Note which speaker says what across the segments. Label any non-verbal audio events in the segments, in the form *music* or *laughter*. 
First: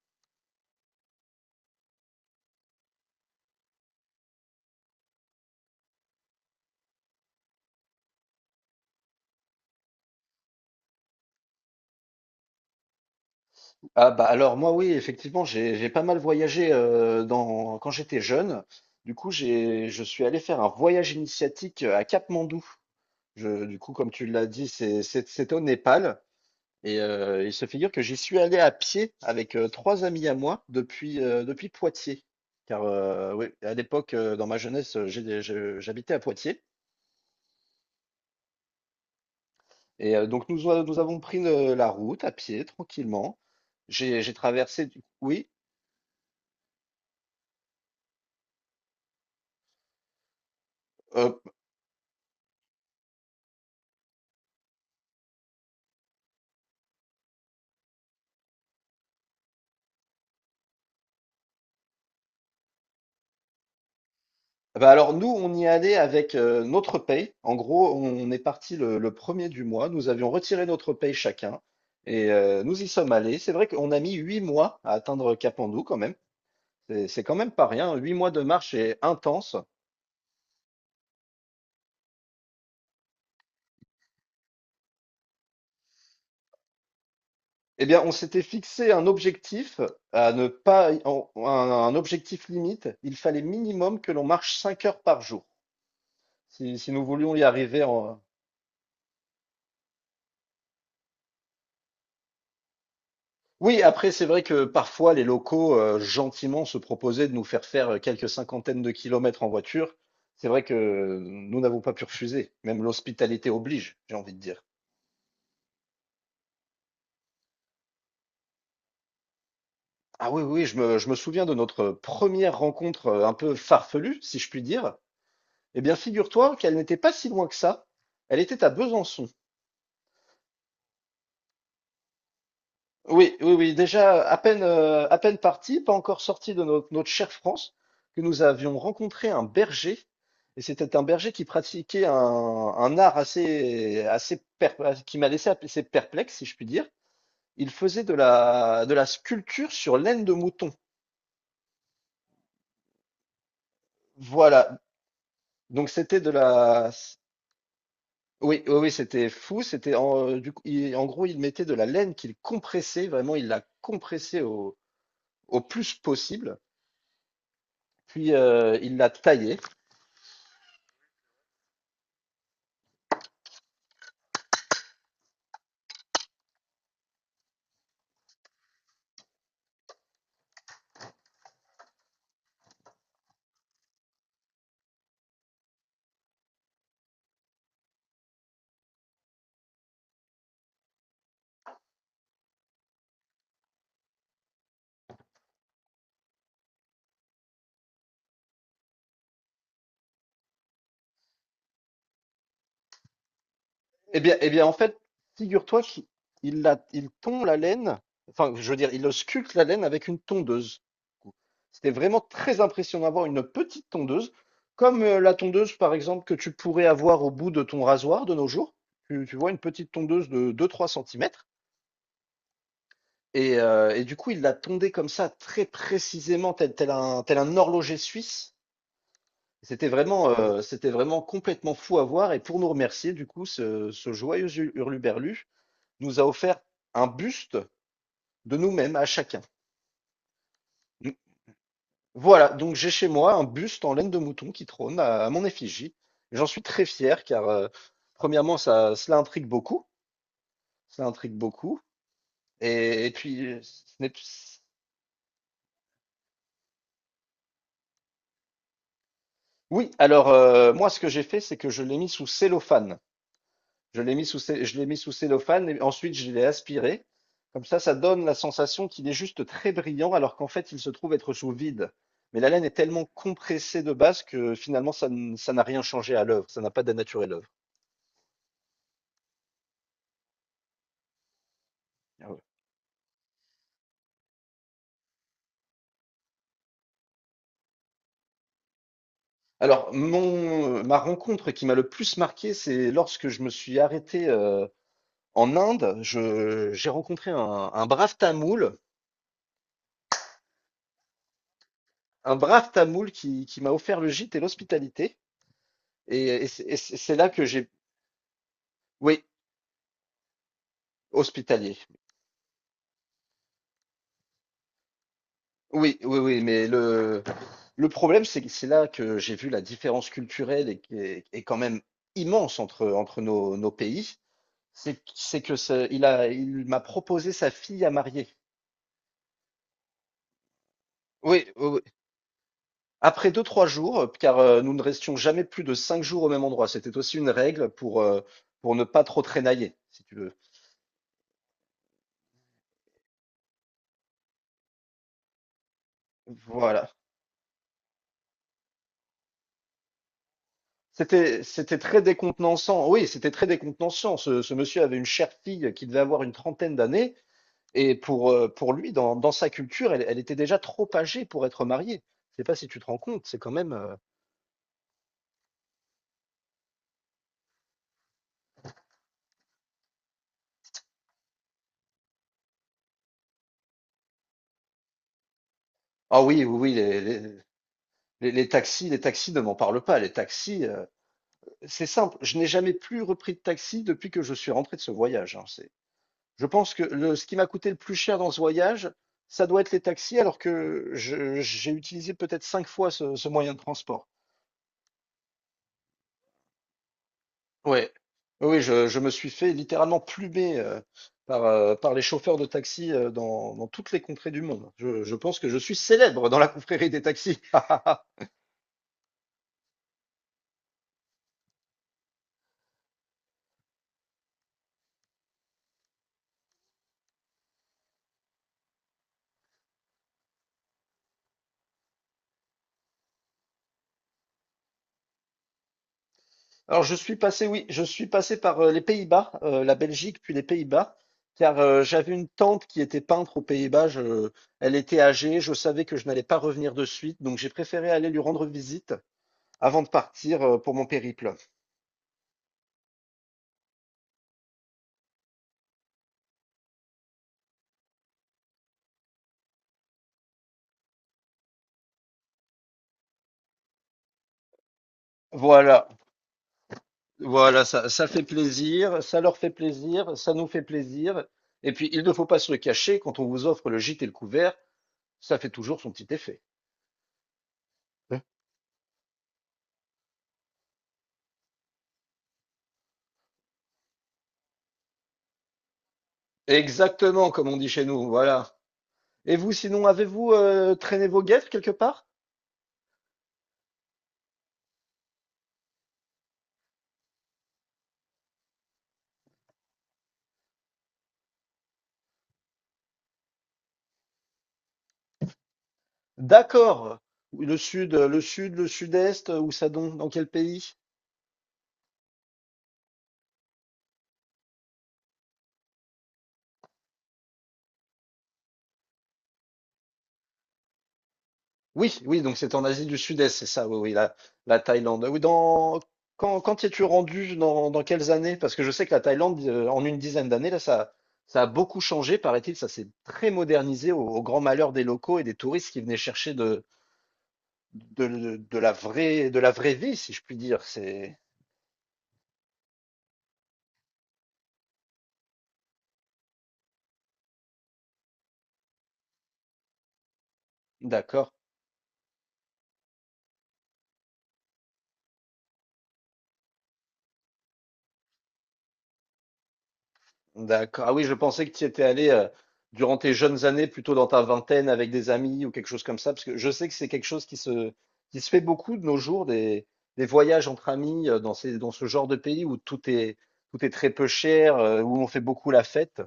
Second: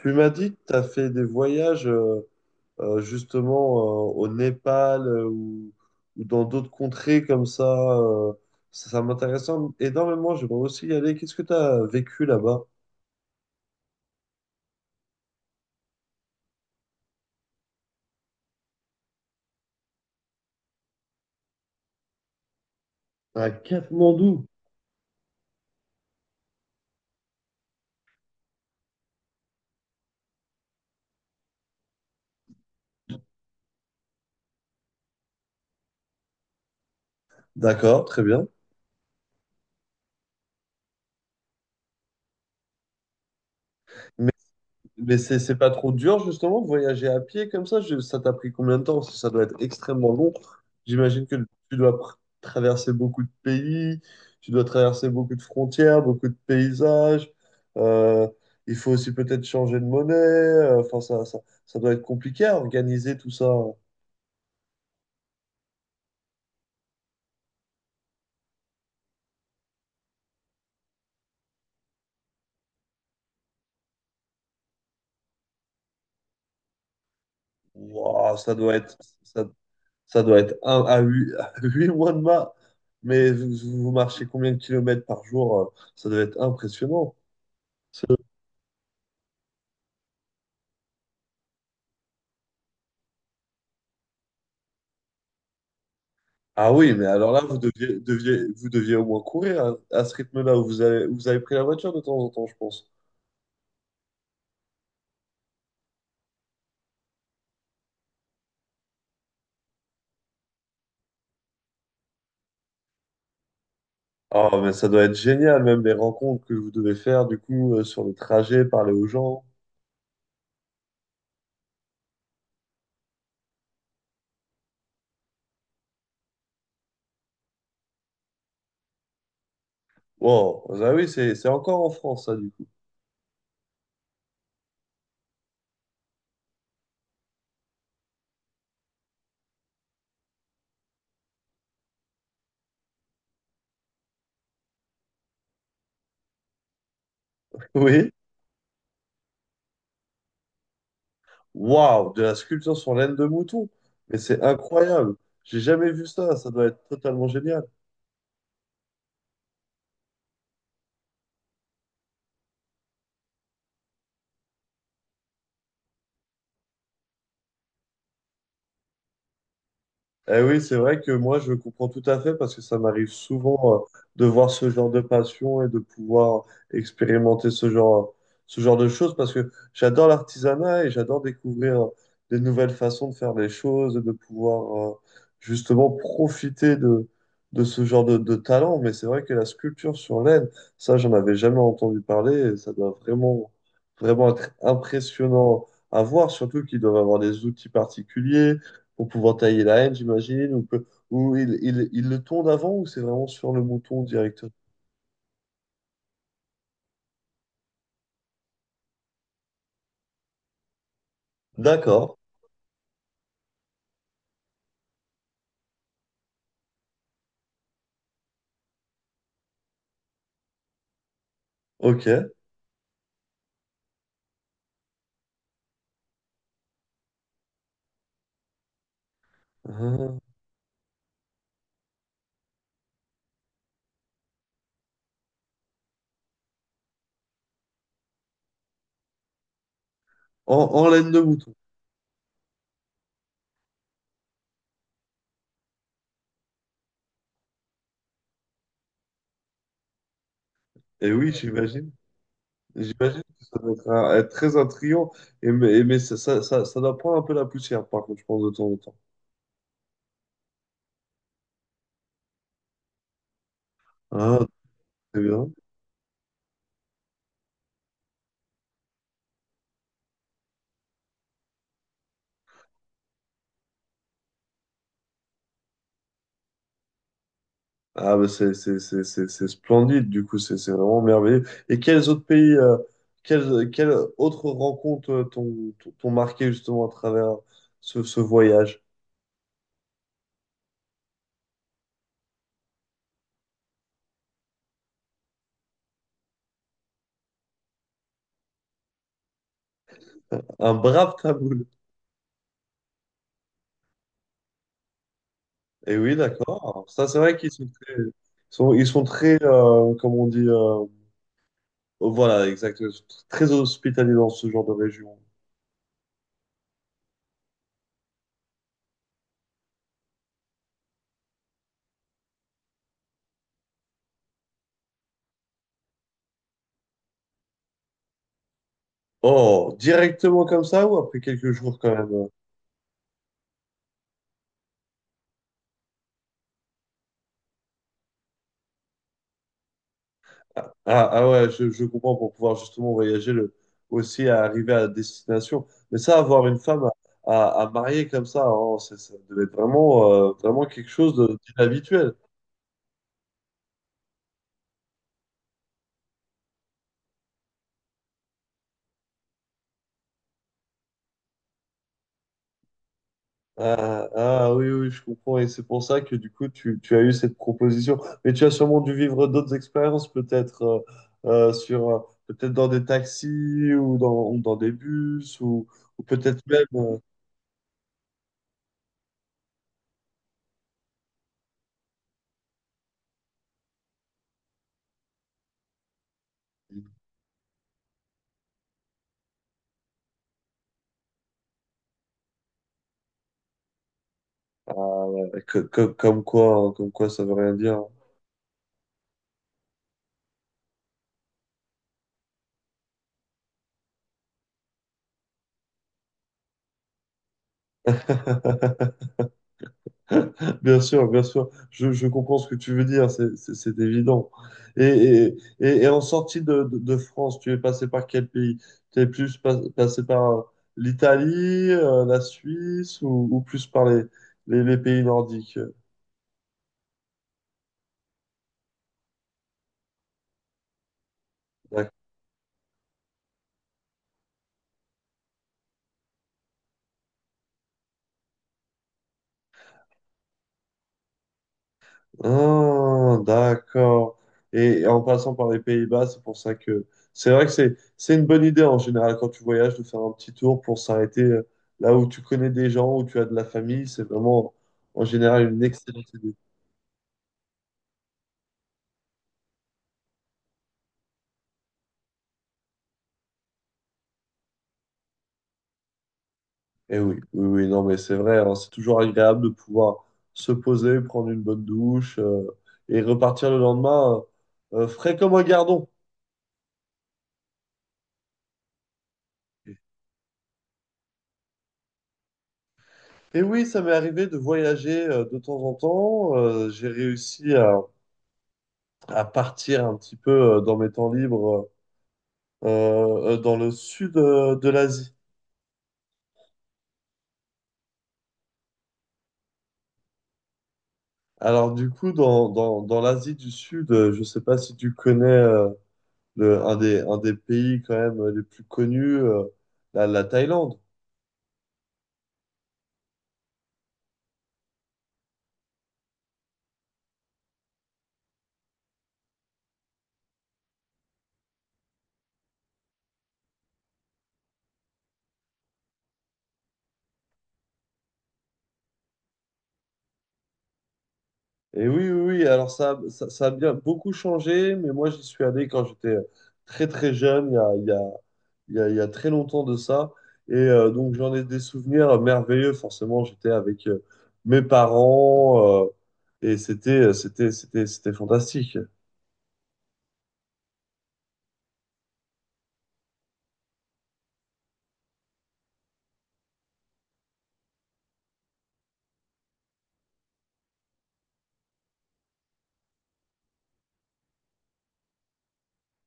Speaker 1: Tu m'as dit que tu as fait des voyages justement au Népal ou dans d'autres contrées comme ça. euh, ça m'intéresse énormément, j'aimerais aussi y aller. Qu'est-ce que tu as vécu là-bas?
Speaker 2: Ah bah alors moi oui, effectivement, j'ai pas mal voyagé dans quand j'étais jeune. Du coup, j'ai je suis allé faire un voyage initiatique à Katmandou.
Speaker 1: À
Speaker 2: Du coup, comme tu
Speaker 1: Katmandou.
Speaker 2: l'as dit, c'est au Népal. Et il se figure que j'y suis allé à pied avec trois amis à moi depuis Poitiers. Car oui, à l'époque, dans ma jeunesse, j'habitais à Poitiers.
Speaker 1: D'accord, très bien.
Speaker 2: Et donc nous avons pris la route à pied tranquillement. J'ai traversé.
Speaker 1: Mais c'est
Speaker 2: Oui.
Speaker 1: c'est pas trop dur justement de voyager à pied comme ça? Ça t'a pris combien de temps? Parce que ça doit être extrêmement long. J'imagine
Speaker 2: euh,
Speaker 1: que tu dois pr- traverser beaucoup de pays, tu dois traverser beaucoup de frontières, beaucoup de paysages. Euh, il faut aussi peut-être changer de monnaie. Enfin, ça doit être compliqué à organiser tout ça.
Speaker 2: Bah alors nous, on y allait avec notre paye. En gros, on est parti le premier du mois. Nous avions retiré notre paye chacun et nous y sommes allés. C'est vrai qu'on a mis huit mois à atteindre Capandou quand même. C'est quand même pas rien. 8 mois
Speaker 1: Ouah,
Speaker 2: de marche est
Speaker 1: ça,
Speaker 2: intense.
Speaker 1: ça doit être un à huit, *laughs* à huit mois de mars. Mais vous, vous marchez combien de kilomètres par jour? Ça doit être impressionnant.
Speaker 2: Eh bien, on s'était fixé un objectif à ne pas, un objectif limite. Il fallait minimum que l'on marche 5 heures par jour
Speaker 1: Ah
Speaker 2: si
Speaker 1: oui,
Speaker 2: nous
Speaker 1: mais alors
Speaker 2: voulions
Speaker 1: là,
Speaker 2: y arriver.
Speaker 1: vous deviez au moins courir à ce rythme-là où vous avez pris la voiture de temps en temps, je pense.
Speaker 2: Oui, après, c'est vrai que parfois les locaux gentiment se proposaient de nous faire faire quelques cinquantaines de kilomètres en voiture. C'est vrai que nous n'avons pas pu refuser. Même l'hospitalité oblige, j'ai envie de
Speaker 1: Oh,
Speaker 2: dire.
Speaker 1: mais ça doit être génial, même les rencontres que vous devez faire, du coup, sur le trajet, parler aux gens.
Speaker 2: Ah oui, oui, je me souviens de notre première rencontre un peu farfelue, si je puis dire. Eh bien, figure-toi qu'elle n'était pas si loin que ça. Elle était à Besançon.
Speaker 1: Wow, ah oui, c'est encore en France, ça, du coup.
Speaker 2: Oui, oui, oui. Déjà, à peine parti, pas encore sorti de notre chère France, que nous avions rencontré un berger. Et c'était un berger qui pratiquait un art qui m'a laissé assez perplexe, si je puis dire.
Speaker 1: *laughs*
Speaker 2: Il faisait
Speaker 1: Oui,
Speaker 2: de la sculpture sur laine de mouton.
Speaker 1: waouh, de la sculpture sur laine de mouton. Mais c'est
Speaker 2: Voilà.
Speaker 1: incroyable. J'ai
Speaker 2: Donc
Speaker 1: jamais vu
Speaker 2: c'était
Speaker 1: ça, ça doit être totalement génial.
Speaker 2: oui, oui, oui, c'était fou. C'était du coup, en gros, il mettait de la laine qu'il compressait. Vraiment, il la compressait au plus possible. Puis il la taillait.
Speaker 1: Eh oui, c'est vrai que moi, je comprends tout à fait parce que ça m'arrive souvent de voir ce genre de passion et de pouvoir expérimenter ce genre, ce genre de choses parce que j'adore l'artisanat et j'adore découvrir des nouvelles façons de faire les choses et de pouvoir justement de ce de talent. Mais c'est vrai que la sculpture sur laine, ça, j'en avais jamais entendu parler et ça doit vraiment être impressionnant à voir, surtout qu'ils doivent avoir des outils particuliers pour pouvoir tailler la haine, j'imagine, ou il le tond avant, ou c'est vraiment sur le mouton
Speaker 2: Eh bien, eh
Speaker 1: directement?
Speaker 2: bien, en fait, figure-toi qu'il il tond la laine, enfin, je veux dire, il ausculte la laine avec une tondeuse. C'était
Speaker 1: D'accord,
Speaker 2: vraiment très impressionnant d'avoir une petite tondeuse, comme la tondeuse, par exemple, que tu pourrais avoir au bout de ton rasoir de nos jours. Tu vois, une petite tondeuse de 2-3 cm.
Speaker 1: ok.
Speaker 2: Et du coup, il l'a tondée comme ça, très précisément, tel un horloger suisse. C'était
Speaker 1: Ah.
Speaker 2: vraiment, euh, c'était vraiment complètement fou à voir. Et pour nous remercier, du coup, ce joyeux hurluberlu, nous a offert un buste de nous-mêmes à chacun.
Speaker 1: En, en laine de mouton.
Speaker 2: Voilà, donc j'ai chez moi un buste en laine de mouton qui trône à mon effigie. J'en suis très fier car, premièrement, cela intrigue beaucoup. Cela
Speaker 1: Et oui,
Speaker 2: intrigue beaucoup.
Speaker 1: j'imagine.
Speaker 2: Et
Speaker 1: J'imagine que ça
Speaker 2: puis,
Speaker 1: doit
Speaker 2: ce
Speaker 1: être,
Speaker 2: n'est-
Speaker 1: un- être très intriguant, ça doit prendre un peu la poussière, par contre, je pense, de temps en temps.
Speaker 2: oui, alors moi, ce que j'ai fait, c'est que je l'ai mis sous cellophane. Je l'ai mis
Speaker 1: Ah,
Speaker 2: sous, cé- je l'ai mis sous
Speaker 1: très bien.
Speaker 2: cellophane et ensuite je l'ai aspiré. Comme ça donne la sensation qu'il est juste très brillant alors qu'en fait, il se trouve être sous vide. Mais la laine est tellement compressée de base que finalement, ça n'a rien changé à l'œuvre. Ça n'a pas dénaturé l'œuvre.
Speaker 1: Ah, bah, c'est splendide, du coup, c'est vraiment merveilleux. Et quels autres
Speaker 2: Ah ouais.
Speaker 1: pays, quelles, quelles autres rencontres t'ont marqué justement à travers ce voyage?
Speaker 2: Alors, ma rencontre qui m'a le plus marqué, c'est lorsque je me suis arrêté en Inde. J'ai rencontré un brave tamoul,
Speaker 1: Un brave taboul.
Speaker 2: un brave tamoul qui m'a offert le gîte et l'hospitalité.
Speaker 1: Et oui,
Speaker 2: Et, et c'est et
Speaker 1: d'accord.
Speaker 2: c'est-
Speaker 1: Ça,
Speaker 2: c'est
Speaker 1: c'est
Speaker 2: là
Speaker 1: vrai
Speaker 2: que
Speaker 1: qu'ils
Speaker 2: j'ai,
Speaker 1: sont très, ils sont
Speaker 2: oui,
Speaker 1: très comme on dit,
Speaker 2: hospitalier.
Speaker 1: voilà, exact, ils sont très hospitaliers dans ce genre de région.
Speaker 2: Oui, oui, oui, mais le problème, c'est que c'est là que j'ai vu la différence culturelle et qui est quand même immense entre nos pays. C'est que il m'a proposé sa fille à marier.
Speaker 1: Oh, directement comme ça ou après
Speaker 2: Oui,
Speaker 1: quelques
Speaker 2: oui,
Speaker 1: jours
Speaker 2: oui.
Speaker 1: quand même?
Speaker 2: Après deux, trois jours, car nous ne restions jamais plus de 5 jours au même endroit. C'était aussi une règle pour ne pas trop traînailler, si tu veux.
Speaker 1: Ouais, je comprends pour pouvoir justement aussi à arriver à destination. Mais ça, avoir une femme
Speaker 2: Voilà.
Speaker 1: à, à, à marier comme ça, oh, ça devait être vraiment, vraiment quelque chose
Speaker 2: C'était très
Speaker 1: d'inhabituel.
Speaker 2: décontenançant. Oui, c'était très décontenançant. Ce monsieur avait une chère fille qui devait avoir une trentaine d'années. Et pour lui, dans sa culture, elle était déjà trop âgée pour être mariée. Je sais pas si tu te rends compte, c'est quand même.
Speaker 1: Oui, oui, oui, je comprends. Et c'est pour ça que du coup, tu as eu cette proposition. Mais tu as sûrement dû vivre d'autres expériences, peut-être euh, sur, euh, peut-être dans des taxis ou dans des bus ou
Speaker 2: Ah
Speaker 1: peut-être
Speaker 2: oui, oui,
Speaker 1: même.
Speaker 2: oui, les taxis ne m'en parlent pas. Les taxis, c'est simple. Je n'ai jamais plus repris de taxi depuis que je suis rentré de ce voyage, hein, je pense que ce qui m'a coûté le plus cher dans ce voyage, ça doit être les taxis, alors que j'ai utilisé peut-être cinq fois ce moyen de transport.
Speaker 1: Ah, ouais, comme quoi, ça veut rien dire.
Speaker 2: Ouais. Oui, oui, je me suis fait littéralement plumer par les chauffeurs de taxi dans toutes les contrées du monde. Je pense que je suis célèbre dans la confrérie des taxis. *laughs*
Speaker 1: *laughs* *laughs* Bien sûr, je comprends ce que tu veux dire, c'est évident. Et, et, et en sortie de France, tu es passé par quel pays? Tu es plus pas- passé par l'Italie, la Suisse ou plus par les pays nordiques?
Speaker 2: Alors, je suis passé, oui, je suis passé par les Pays-Bas, la Belgique, puis les Pays-Bas, car j'avais une tante qui était peintre aux Pays-Bas. Elle était âgée, je savais que je n'allais pas revenir de suite, donc j'ai préféré aller lui rendre visite avant de partir pour mon périple.
Speaker 1: Ah, d'accord. Et en passant par les Pays-Bas, c'est pour ça que c'est vrai que c'est une bonne idée en général quand tu voyages de faire un petit tour pour s'arrêter là où tu connais des gens, où tu as de la famille. C'est vraiment en général une
Speaker 2: Voilà.
Speaker 1: excellente idée.
Speaker 2: Voilà, ça fait plaisir, ça leur fait plaisir, ça nous fait plaisir. Et puis, il ne faut pas se le cacher, quand on vous offre le gîte et le couvert, ça fait toujours son petit effet.
Speaker 1: Eh oui, oui, oui, non, mais c'est
Speaker 2: Ouais.
Speaker 1: vrai, hein, c'est toujours agréable de pouvoir se poser, prendre une bonne douche et repartir le lendemain frais comme un gardon.
Speaker 2: Exactement, comme on dit chez nous, voilà. Et vous, sinon, avez-vous traîné vos guêtres quelque part?
Speaker 1: Et oui, ça m'est arrivé de voyager de temps en temps. J'ai réussi à partir un petit peu dans mes temps libres dans le sud de l'Asie.
Speaker 2: D'accord. Le sud-est, où ça donc? Dans quel pays?
Speaker 1: Alors du coup, dans l'Asie du Sud, je ne sais pas si tu connais un des pays quand même les plus connus, la Thaïlande.
Speaker 2: Oui, oui, donc c'est en Asie du Sud-Est, c'est ça, oui, oui, la Thaïlande. Oui, quand t'y es-tu rendu, dans quelles années? Parce que je sais que la Thaïlande, en une dizaine d'années, là, ça a beaucoup changé, paraît-il, ça s'est très modernisé au grand malheur des locaux et des touristes qui venaient chercher de la vraie vie, si je puis dire.
Speaker 1: Et oui, oui, oui, alors ça a bien beaucoup changé, mais moi j'y suis allé quand j'étais très très jeune, il y a, il y a il y a, il y a très longtemps de ça. Et donc,
Speaker 2: D'accord.
Speaker 1: j'en ai des souvenirs merveilleux. Forcément, j'étais avec mes parents et c'était fantastique.
Speaker 2: D'accord. Ah oui, je pensais que tu y étais allé durant tes jeunes années, plutôt dans ta vingtaine, avec des amis ou quelque chose comme ça, parce que je sais que c'est quelque chose qui se fait beaucoup de nos jours, des voyages entre amis dans ce genre de pays où tout est très peu cher, où on fait beaucoup la fête.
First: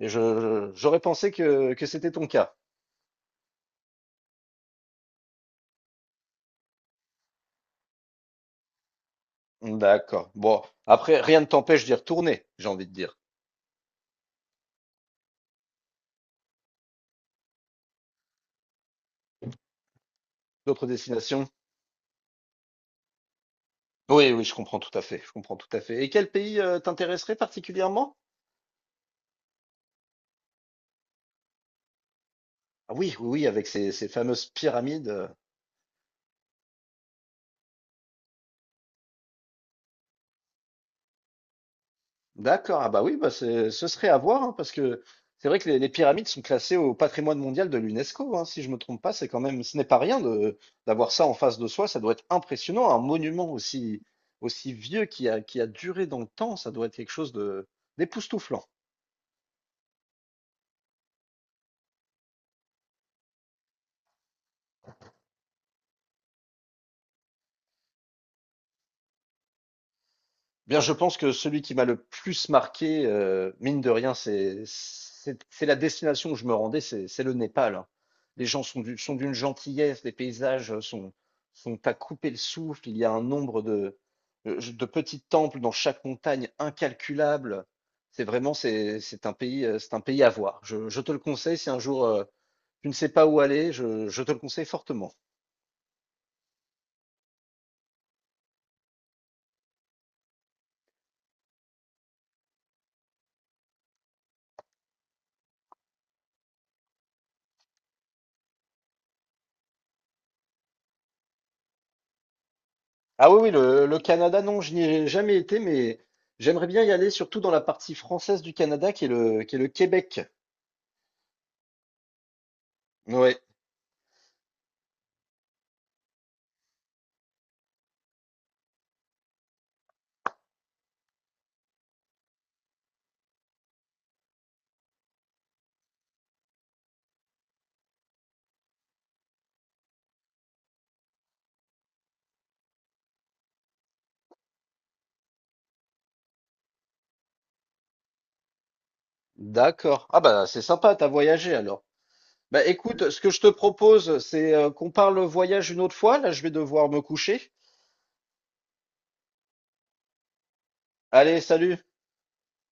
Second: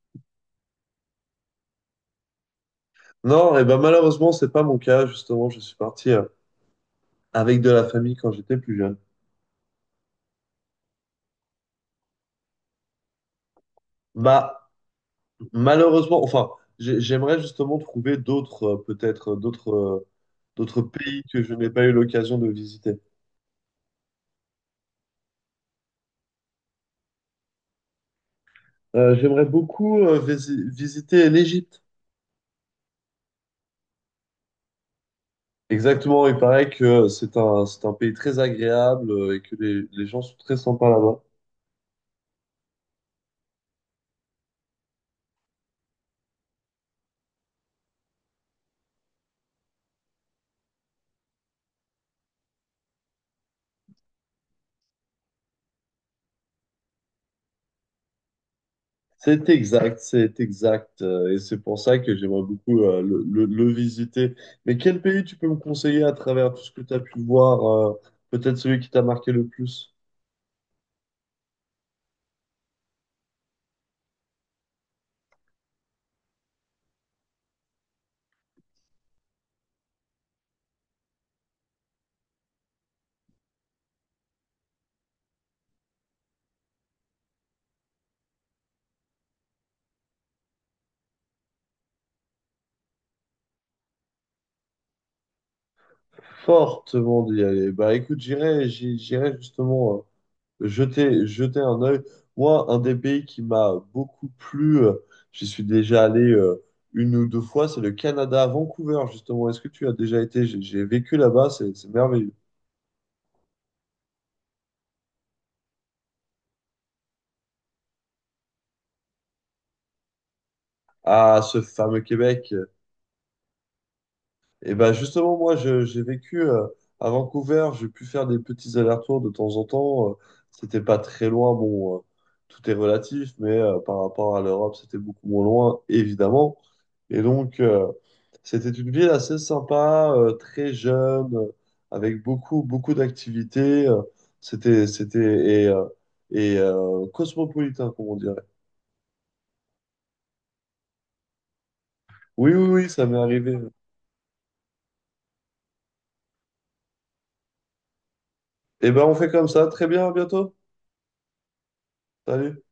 Speaker 2: Et j'aurais pensé que c'était ton cas.
Speaker 1: Non, et ben malheureusement, c'est pas mon cas. Justement, je suis parti avec de la famille quand j'étais plus jeune.
Speaker 2: D'accord. Bon, après, rien ne t'empêche d'y retourner, j'ai envie de dire.
Speaker 1: Bah, malheureusement, enfin, j'aimerais justement trouver d'autres, d'autres
Speaker 2: D'autres
Speaker 1: pays que
Speaker 2: destinations?
Speaker 1: je n'ai pas eu l'occasion de visiter.
Speaker 2: Oui, oui, je comprends tout à fait. Je comprends tout à fait. Et quel pays t'intéresserait particulièrement?
Speaker 1: J'aimerais beaucoup visiter l'Égypte.
Speaker 2: Ah oui, oui, oui, avec ces fameuses pyramides.
Speaker 1: Exactement, il paraît que c'est un pays très agréable et que les gens sont très sympas là-bas.
Speaker 2: D'accord, ah bah oui, bah ce serait à voir, hein, parce que c'est vrai que les pyramides sont classées au patrimoine mondial de l'UNESCO, hein, si je me trompe pas, c'est quand même, ce n'est pas rien de d'avoir ça en face de soi, ça doit être impressionnant, un monument aussi vieux qui a duré dans le temps, ça doit être quelque chose de d'époustouflant.
Speaker 1: C'est exact, c'est exact. Et c'est pour ça que j'aimerais beaucoup le visiter. Mais quel pays tu peux me conseiller à travers tout ce que tu as pu voir, euh, peut-être celui qui t'a marqué le plus?
Speaker 2: Eh bien, je pense que celui qui m'a le plus marqué, mine de rien, c'est la destination où je me rendais, c'est le Népal, hein. Les gens sont d'une gentillesse, les paysages sont à couper le souffle. Il y a un nombre de petits temples dans chaque montagne incalculable. C'est un pays à voir. Je te le conseille si un jour, tu ne sais pas où aller, je te le conseille fortement.
Speaker 1: Fortement d'y aller. Bah écoute, j'irai justement jetez, jetez un œil. Moi, un des pays qui m'a beaucoup plu, j'y suis déjà allé une ou deux fois, c'est le Canada, à Vancouver, justement. Est-ce que tu as déjà été? J'ai vécu là-bas, c'est merveilleux.
Speaker 2: Ah oui, oui, le Canada, non, je n'y ai jamais été, mais j'aimerais bien y aller, surtout dans la partie française du Canada, qui est le Québec.
Speaker 1: Ah, ce fameux Québec.
Speaker 2: Ouais,
Speaker 1: Et ben justement, moi, j'ai vécu à Vancouver, j'ai pu faire des petits allers-retours de temps en temps. C'était pas très loin, bon, tout est relatif, mais par rapport à l'Europe, c'était beaucoup moins loin, évidemment. Et donc, c'était une ville assez sympa, très jeune, avec beaucoup d'activités. C'était, c'était, et, euh, et cosmopolitain, comme on dirait.
Speaker 2: d'accord. Ah bah c'est sympa, t'as voyagé alors.
Speaker 1: Oui,
Speaker 2: Bah
Speaker 1: oui, oui, ça
Speaker 2: écoute,
Speaker 1: m'est
Speaker 2: ce que je te
Speaker 1: arrivé.
Speaker 2: propose, c'est qu'on parle voyage une autre fois. Là, je vais devoir me coucher.
Speaker 1: Et ben on fait comme ça. Très bien, à bientôt.
Speaker 2: Allez, salut.
Speaker 1: Salut.